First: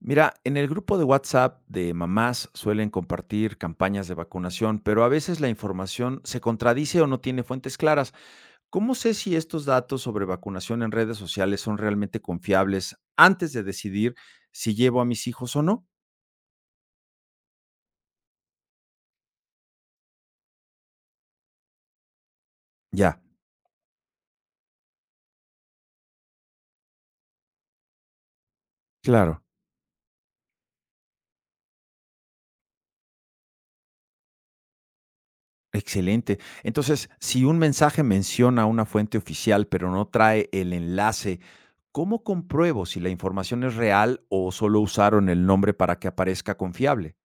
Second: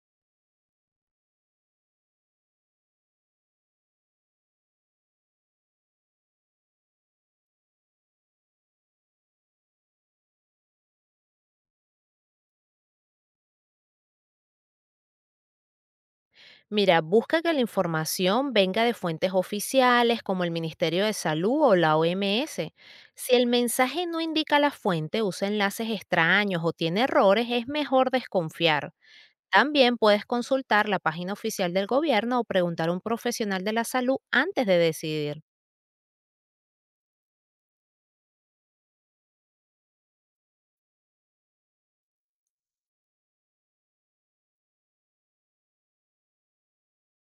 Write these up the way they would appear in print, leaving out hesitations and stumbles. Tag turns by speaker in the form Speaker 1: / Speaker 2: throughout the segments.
Speaker 1: Mira, en el grupo de WhatsApp de mamás suelen compartir campañas de vacunación, pero a veces la información se contradice o no tiene fuentes claras. ¿Cómo sé si estos datos sobre vacunación en redes sociales son realmente confiables antes de decidir si llevo a mis hijos o no?
Speaker 2: Mira, busca que la información venga de fuentes oficiales como el Ministerio de Salud o la OMS.
Speaker 1: Ya,
Speaker 2: Si el mensaje no indica la fuente, usa enlaces extraños o tiene errores, es mejor desconfiar.
Speaker 1: claro.
Speaker 2: También puedes consultar la página oficial del gobierno o preguntar a un profesional de la salud antes de decidir.
Speaker 1: Excelente. Entonces, si un mensaje menciona una fuente oficial, pero no trae el enlace, ¿cómo compruebo si la información es real o solo usaron el nombre para que aparezca confiable?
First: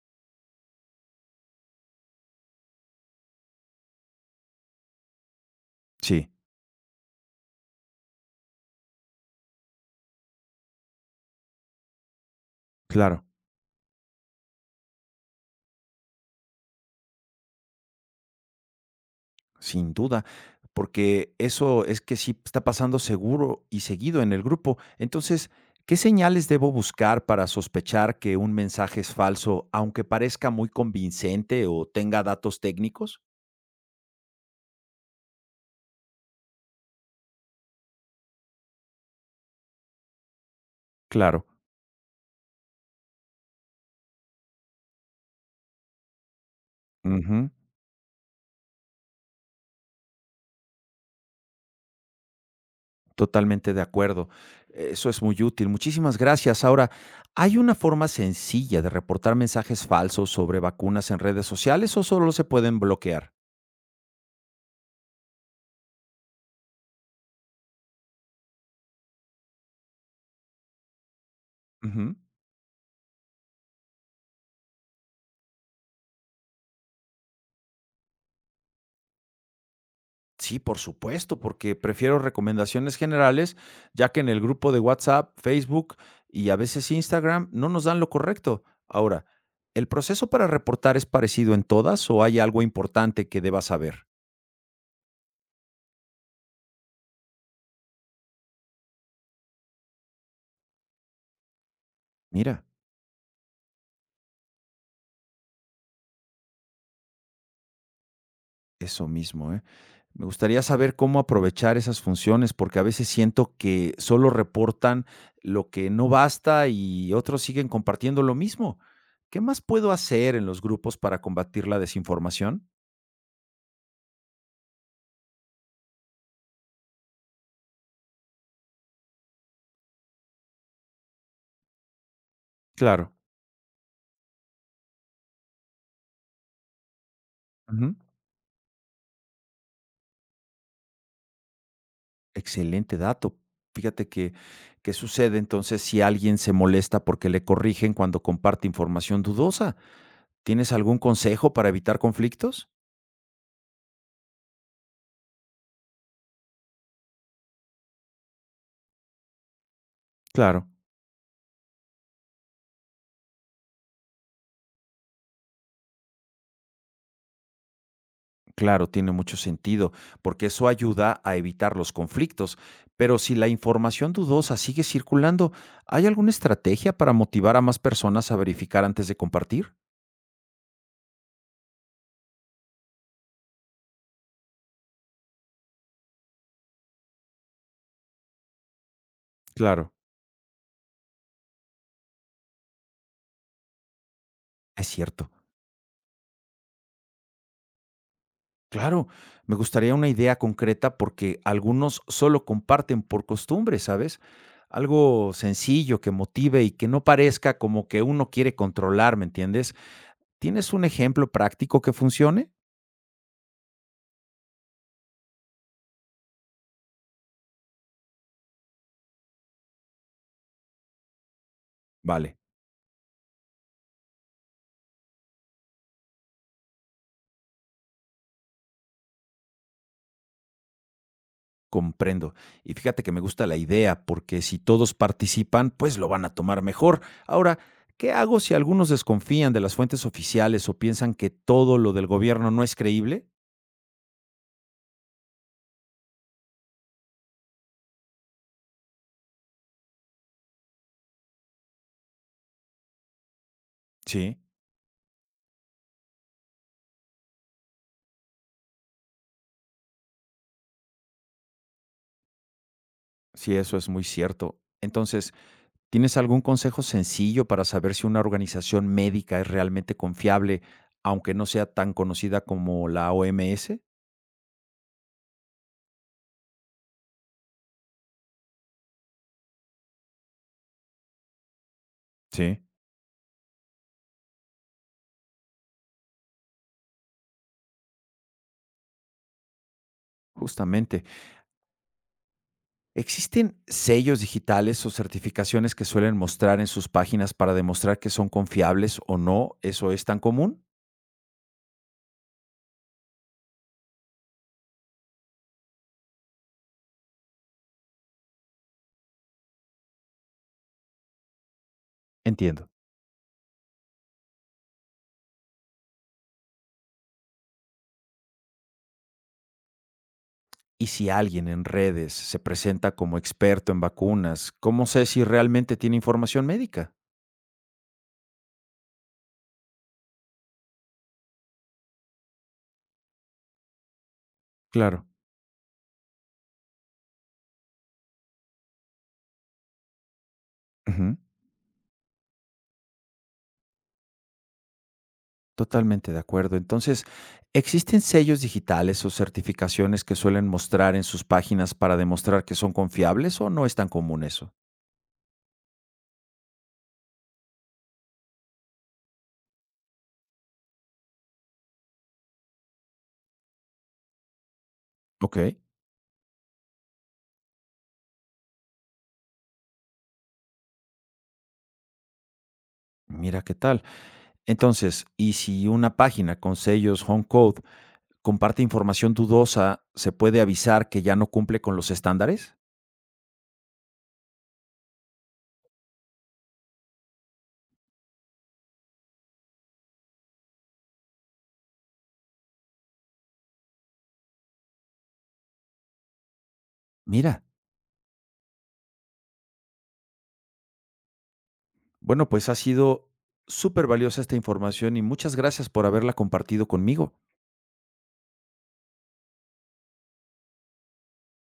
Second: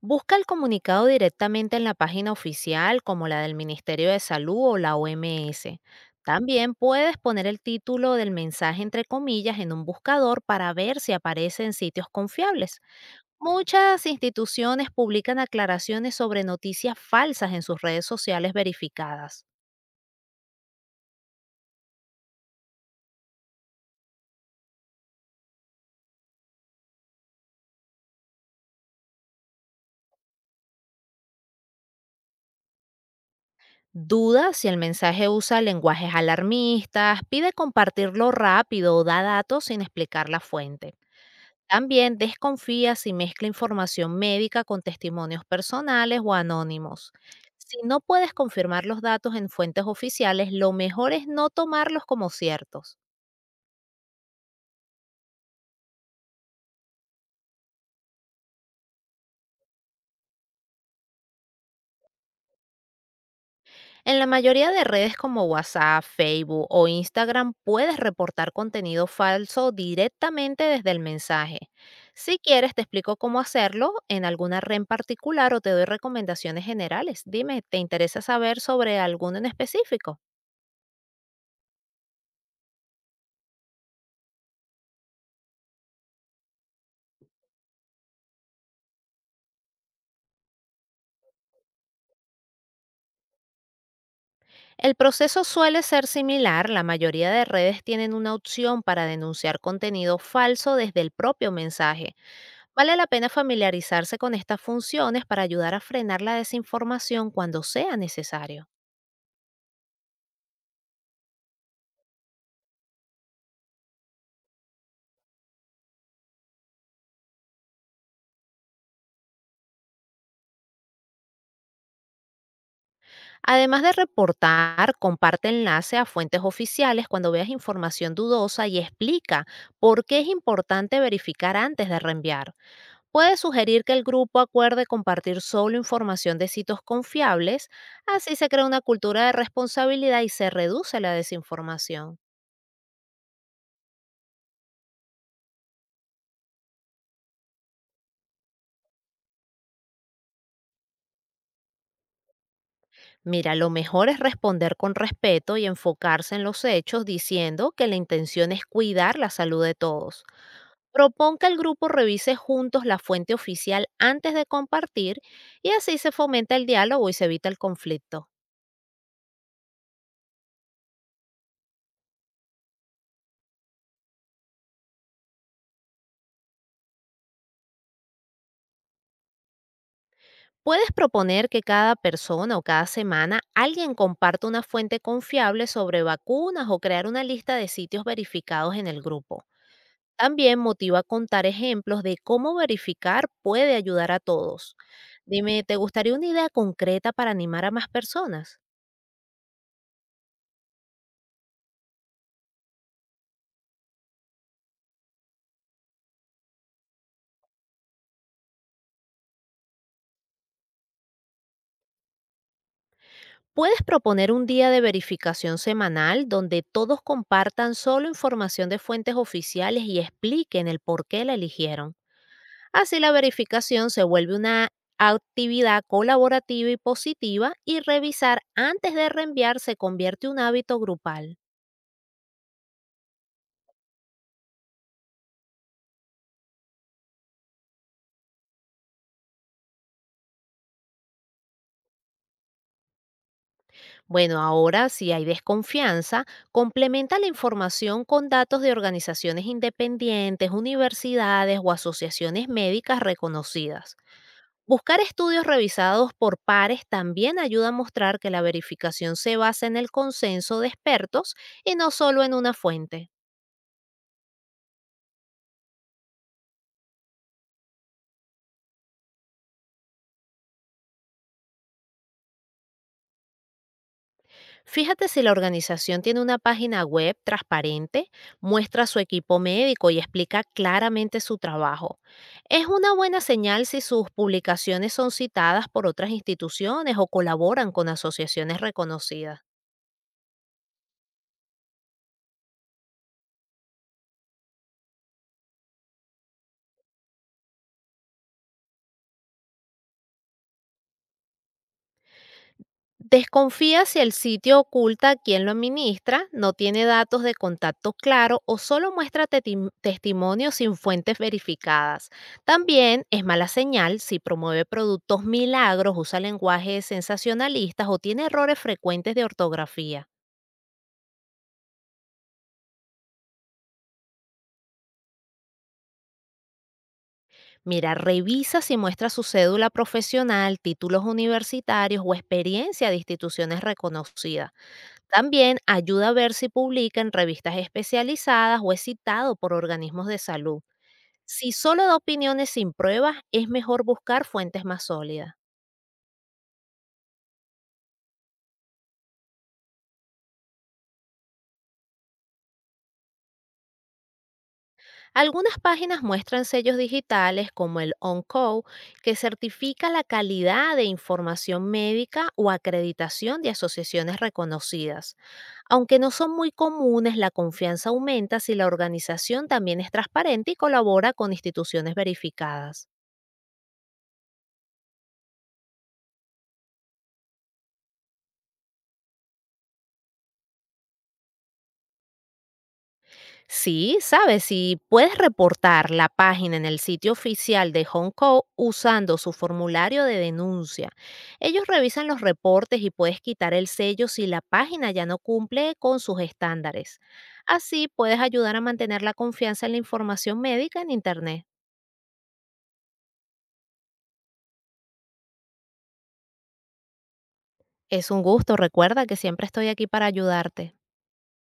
Speaker 2: Busca el comunicado directamente en la página oficial como la del Ministerio de Salud o la OMS.
Speaker 1: Sí,
Speaker 2: También puedes poner el título del mensaje entre comillas en un buscador para ver si aparece en sitios confiables.
Speaker 1: claro.
Speaker 2: Muchas instituciones publican aclaraciones sobre noticias falsas en sus redes sociales verificadas.
Speaker 1: Sin duda, porque eso es que sí está pasando seguro y seguido en el grupo. Entonces, ¿qué señales debo buscar para sospechar que un mensaje es falso, aunque parezca muy convincente o tenga datos técnicos?
Speaker 2: Duda si el mensaje usa lenguajes alarmistas, pide compartirlo rápido o da datos sin explicar la fuente.
Speaker 1: Claro.
Speaker 2: También desconfía si mezcla información médica con testimonios personales o anónimos.
Speaker 1: Ujú,
Speaker 2: Si no puedes confirmar los datos en fuentes oficiales, lo mejor es no tomarlos como ciertos.
Speaker 1: totalmente de acuerdo. Eso es muy útil. Muchísimas gracias. Ahora, ¿hay una forma sencilla de reportar mensajes falsos sobre vacunas en redes sociales o solo se pueden bloquear?
Speaker 2: En la mayoría de redes como WhatsApp, Facebook o Instagram puedes reportar contenido falso directamente desde el mensaje.
Speaker 1: Ujú.
Speaker 2: Si quieres, te explico cómo hacerlo en alguna red en particular o te doy recomendaciones generales. Dime, ¿te interesa saber sobre alguno en específico?
Speaker 1: Sí, por supuesto, porque prefiero recomendaciones generales, ya que en el grupo de WhatsApp, Facebook y a veces Instagram no nos dan lo correcto. Ahora, ¿el proceso para reportar es parecido en todas o hay algo importante que deba saber?
Speaker 2: El proceso suele ser similar, la mayoría de redes tienen una opción para denunciar contenido falso desde el propio mensaje.
Speaker 1: Mira,
Speaker 2: Vale la pena familiarizarse con estas funciones para ayudar a frenar la desinformación cuando sea necesario.
Speaker 1: eso mismo, ¿eh? Me gustaría saber cómo aprovechar esas funciones, porque a veces siento que solo reportan lo que no basta y otros siguen compartiendo lo mismo. ¿Qué más puedo hacer en los grupos para combatir la desinformación?
Speaker 2: Además de reportar, comparte enlace a fuentes oficiales cuando veas información dudosa y explica por qué es importante verificar antes de reenviar.
Speaker 1: Claro.
Speaker 2: Puede sugerir que el grupo acuerde compartir solo información de sitios confiables,
Speaker 1: Ujú.
Speaker 2: así se crea una cultura de responsabilidad y se reduce la desinformación.
Speaker 1: Excelente dato. Fíjate que, ¿qué sucede entonces si alguien se molesta porque le corrigen cuando comparte información dudosa? ¿Tienes algún consejo para evitar conflictos?
Speaker 2: Mira, lo mejor es responder con respeto y enfocarse en los hechos diciendo que la intención es cuidar la salud de todos.
Speaker 1: Claro,
Speaker 2: Propón que el grupo revise juntos la fuente oficial antes de compartir y así se fomenta el diálogo y se evita el conflicto.
Speaker 1: claro, tiene mucho sentido, porque eso ayuda a evitar los conflictos. Pero si la información dudosa sigue circulando, ¿hay alguna estrategia para motivar a más personas a verificar antes de compartir?
Speaker 2: Puedes proponer que cada persona o cada semana alguien comparta una fuente confiable sobre vacunas o crear una lista de sitios verificados en el grupo.
Speaker 1: Claro,
Speaker 2: También motiva a contar ejemplos de cómo verificar puede ayudar a todos.
Speaker 1: es cierto.
Speaker 2: Dime, ¿te gustaría una idea concreta para animar a más personas?
Speaker 1: Claro, me gustaría una idea concreta porque algunos solo comparten por costumbre, ¿sabes? Algo sencillo que motive y que no parezca como que uno quiere controlar, ¿me entiendes? ¿Tienes un ejemplo práctico que funcione?
Speaker 2: Puedes proponer un día de verificación semanal donde todos compartan solo información de fuentes oficiales y expliquen el por qué la eligieron.
Speaker 1: Vale,
Speaker 2: Así la verificación se vuelve una actividad colaborativa y positiva y revisar antes de reenviar se convierte en un hábito grupal.
Speaker 1: comprendo. Y fíjate que me gusta la idea porque si todos participan, pues lo van a tomar mejor. Ahora, ¿qué hago si algunos desconfían de las fuentes oficiales o piensan que todo lo del gobierno no es creíble?
Speaker 2: Bueno, ahora si hay desconfianza, complementa la información con datos de organizaciones independientes, universidades o asociaciones médicas reconocidas.
Speaker 1: Sí,
Speaker 2: Buscar estudios revisados por pares también ayuda a mostrar que la verificación se basa en el consenso de expertos y no solo en una fuente.
Speaker 1: sí, eso es muy cierto. Entonces, ¿tienes algún consejo sencillo para saber si una organización médica es realmente confiable, aunque no sea tan conocida como la OMS?
Speaker 2: Fíjate si la organización tiene una página web transparente, muestra su equipo médico y explica claramente su trabajo.
Speaker 1: Sí.
Speaker 2: Es una buena señal si sus publicaciones son citadas por otras instituciones o colaboran con asociaciones reconocidas.
Speaker 1: Justamente, ¿existen sellos digitales o certificaciones que suelen mostrar en sus páginas para demostrar que son confiables o no? ¿Eso es tan común?
Speaker 2: Desconfía si el sitio oculta a quién lo administra, no tiene datos de contacto claro o solo muestra testimonios sin fuentes verificadas.
Speaker 1: Entiendo.
Speaker 2: También es mala señal si promueve productos milagros, usa lenguajes sensacionalistas o tiene errores frecuentes de ortografía.
Speaker 1: Y si alguien en redes se presenta como experto en vacunas, ¿cómo sé si realmente tiene información médica?
Speaker 2: Mira, revisa si muestra su cédula profesional, títulos universitarios o experiencia de instituciones reconocidas.
Speaker 1: Claro.
Speaker 2: También ayuda a ver si publica en revistas especializadas o es citado por organismos de salud.
Speaker 1: Ujú.
Speaker 2: Si solo da opiniones sin pruebas, es mejor buscar fuentes más sólidas.
Speaker 1: Totalmente de acuerdo. Entonces, ¿existen sellos digitales o certificaciones que suelen mostrar en sus páginas para demostrar que son confiables o no es tan común eso?
Speaker 2: Algunas páginas muestran sellos digitales como el OnCo, que certifica la calidad de información médica o acreditación de asociaciones reconocidas.
Speaker 1: Ok.
Speaker 2: Aunque no son muy comunes, la confianza aumenta si la organización también es transparente y colabora con instituciones verificadas.
Speaker 1: Mira qué tal. Entonces, ¿y si una página con sellos Home Code comparte información dudosa, se puede avisar que ya no cumple con los estándares?
Speaker 2: Sí, sabes, si puedes reportar la página en el sitio oficial de Hong Kong usando su formulario de denuncia. Ellos revisan los reportes y puedes quitar el sello si la página ya no cumple con sus estándares.
Speaker 1: Mira,
Speaker 2: Así puedes ayudar a mantener la confianza en la información médica en Internet.
Speaker 1: bueno, pues ha sido súper valiosa esta información y muchas gracias por haberla compartido conmigo.
Speaker 2: Es un gusto, recuerda que siempre estoy aquí para ayudarte.